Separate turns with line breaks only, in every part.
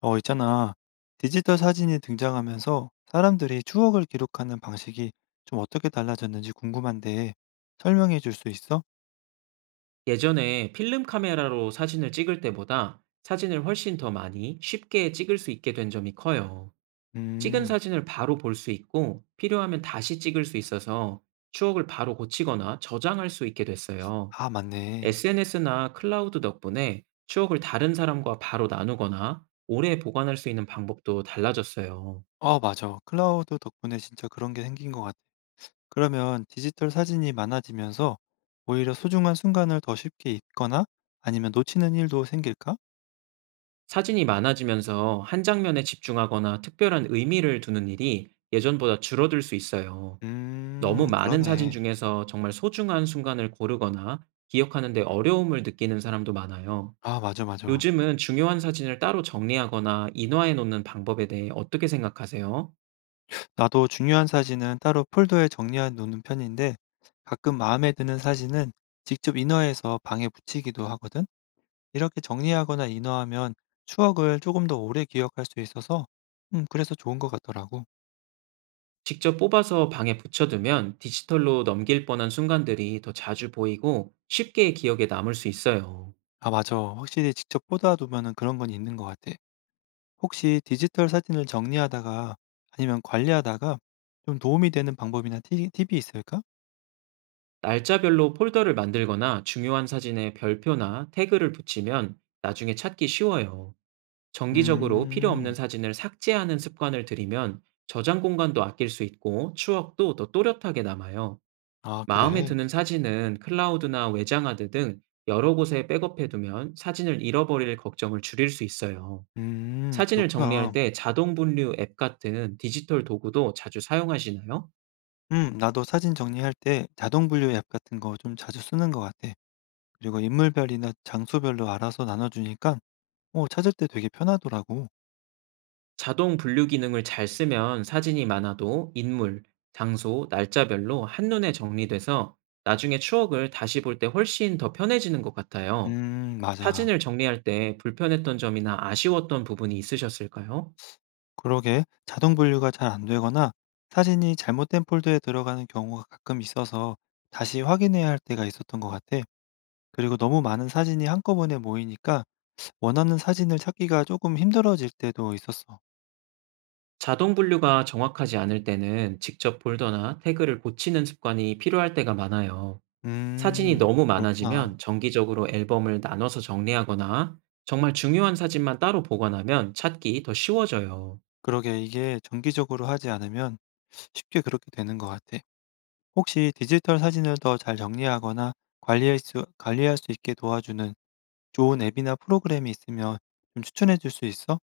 어, 있잖아. 디지털 사진이 등장하면서 사람들이 추억을 기록하는 방식이 좀 어떻게 달라졌는지 궁금한데 설명해 줄 수 있어?
예전에 필름 카메라로 사진을 찍을 때보다 사진을 훨씬 더 많이 쉽게 찍을 수 있게 된 점이 커요. 찍은
음,
사진을 바로 볼 수 있고 필요하면 다시 찍을 수 있어서 추억을 바로 고치거나 저장할 수 있게 됐어요.
아, 맞네.
SNS나 클라우드 덕분에 추억을 다른 사람과 바로 나누거나 오래 보관할 수 있는 방법도 달라졌어요.
어, 맞아. 클라우드 덕분에 진짜 그런 게 생긴 것 같아. 그러면 디지털 사진이 많아지면서 오히려 소중한 순간을 더 쉽게 잊거나 아니면 놓치는 일도 생길까?
사진이 많아지면서 한 장면에 집중하거나 특별한 의미를 두는 일이 예전보다 줄어들 수 있어요. 너무 많은 사진
그러네.
중에서 정말 소중한 순간을 고르거나 기억하는 데 어려움을 느끼는 사람도 많아요.
아, 맞아, 맞아.
요즘은 중요한 사진을 따로 정리하거나 인화해 놓는 방법에 대해 어떻게 생각하세요?
나도 중요한 사진은 따로 폴더에 정리해 놓는 편인데 가끔 마음에 드는 사진은 직접 인화해서 방에 붙이기도 하거든. 이렇게 정리하거나 인화하면 추억을 조금 더 오래 기억할 수 있어서 그래서 좋은 것 같더라고.
직접 뽑아서 방에 붙여두면 디지털로 넘길 뻔한 순간들이 더 자주 보이고 쉽게 기억에 남을 수 있어요.
아, 맞아. 확실히 직접 보다 두면은 그런 건 있는 것 같아. 혹시 디지털 사진을 정리하다가 아니면 관리하다가 좀 도움이 되는 방법이나 팁이 있을까?
날짜별로 폴더를 만들거나 중요한 사진에 별표나 태그를 붙이면 나중에 찾기 쉬워요. 정기적으로 필요 없는
음,
사진을 삭제하는 습관을 들이면 저장 공간도 아낄 수 있고 추억도 더 또렷하게 남아요.
아,
마음에
그래.
드는 사진은 클라우드나 외장하드 등 여러 곳에 백업해두면 사진을 잃어버릴 걱정을 줄일 수 있어요. 사진을 정리할
그렇구나.
때 자동 분류 앱 같은 디지털 도구도 자주 사용하시나요?
나도 사진 정리할 때 자동 분류 앱 같은 거 좀 자주 쓰는 것 같아. 그리고 인물별이나 장소별로 알아서 나눠주니까 어, 찾을 때 되게 편하더라고.
자동 분류 기능을 잘 쓰면 사진이 많아도 인물, 장소, 날짜별로 한눈에 정리돼서 나중에 추억을 다시 볼 때 훨씬 더 편해지는 것 같아요.
맞아.
사진을 정리할 때 불편했던 점이나 아쉬웠던 부분이 있으셨을까요?
그러게 자동 분류가 잘 안 되거나 사진이 잘못된 폴더에 들어가는 경우가 가끔 있어서 다시 확인해야 할 때가 있었던 것 같아. 그리고 너무 많은 사진이 한꺼번에 모이니까 원하는 사진을 찾기가 조금 힘들어질 때도 있었어.
자동 분류가 정확하지 않을 때는 직접 폴더나 태그를 고치는 습관이 필요할 때가 많아요. 사진이
음,
너무
그렇구나.
많아지면 정기적으로 앨범을 나눠서 정리하거나 정말 중요한 사진만 따로 보관하면 찾기 더 쉬워져요.
그러게 이게 정기적으로 하지 않으면 쉽게 그렇게 되는 것 같아. 혹시 디지털 사진을 더 잘 정리하거나 관리할 수 있게 도와주는 좋은 앱이나 프로그램이 있으면 좀 추천해 줄 수 있어?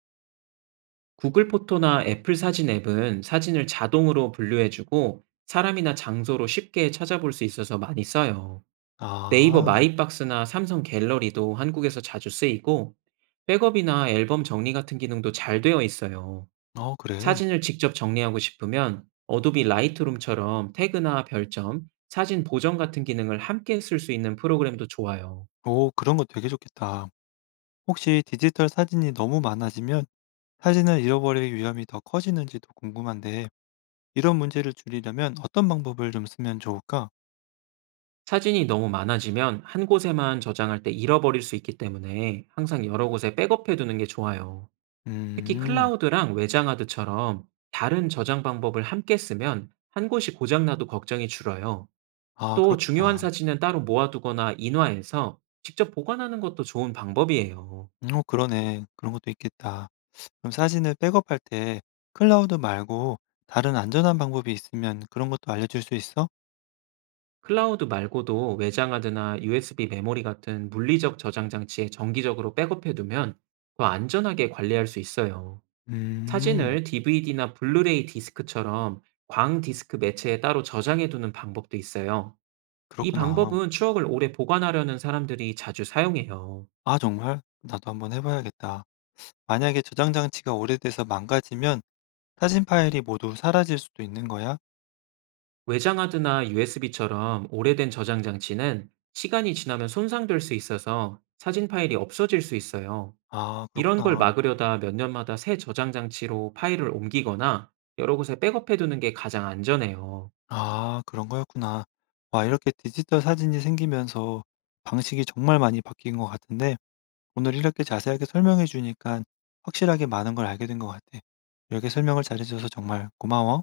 구글 포토나 애플 사진 앱은 사진을 자동으로 분류해주고 사람이나 장소로 쉽게 찾아볼 수 있어서 많이 써요. 네이버
아,
마이박스나 삼성 갤러리도 한국에서 자주 쓰이고, 백업이나 앨범 정리 같은 기능도 잘 되어 있어요.
어, 그래.
사진을 직접 정리하고 싶으면 어도비 라이트룸처럼 태그나 별점, 사진 보정 같은 기능을 함께 쓸 수 있는 프로그램도 좋아요.
오, 그런 거 되게 좋겠다. 혹시 디지털 사진이 너무 많아지면 사진을 잃어버릴 위험이 더 커지는지도 궁금한데, 이런 문제를 줄이려면 어떤 방법을 좀 쓰면 좋을까?
사진이 너무 많아지면 한 곳에만 저장할 때 잃어버릴 수 있기 때문에 항상 여러 곳에 백업해 두는 게 좋아요. 특히
음,
클라우드랑 외장하드처럼 다른 저장 방법을 함께 쓰면 한 곳이 고장나도 걱정이 줄어요.
아,
또 중요한
그렇겠다.
사진은 따로 모아두거나 인화해서 직접 보관하는 것도 좋은 방법이에요.
어, 그러네. 그런 것도 있겠다. 그럼 사진을 백업할 때 클라우드 말고 다른 안전한 방법이 있으면 그런 것도 알려줄 수 있어?
클라우드 말고도 외장하드나 USB 메모리 같은 물리적 저장 장치에 정기적으로 백업해 두면 더 안전하게 관리할 수 있어요.
음,
사진을 DVD나 블루레이 디스크처럼 광 디스크 매체에 따로 저장해 두는 방법도 있어요. 이
그렇구나.
방법은 추억을 오래 보관하려는 사람들이 자주 사용해요.
아, 정말? 나도 한번 해봐야겠다. 만약에 저장 장치가 오래돼서 망가지면 사진 파일이 모두 사라질 수도 있는 거야?
외장하드나 USB처럼 오래된 저장 장치는 시간이 지나면 손상될 수 있어서 사진 파일이 없어질 수 있어요.
아,
이런 걸
그렇구나.
막으려다 몇 년마다 새 저장 장치로 파일을 옮기거나 여러 곳에 백업해 두는 게 가장 안전해요.
아, 그런 거였구나. 와, 이렇게 디지털 사진이 생기면서 방식이 정말 많이 바뀐 것 같은데 오늘 이렇게 자세하게 설명해 주니까 확실하게 많은 걸 알게 된 것 같아. 이렇게 설명을 잘해줘서 정말 고마워.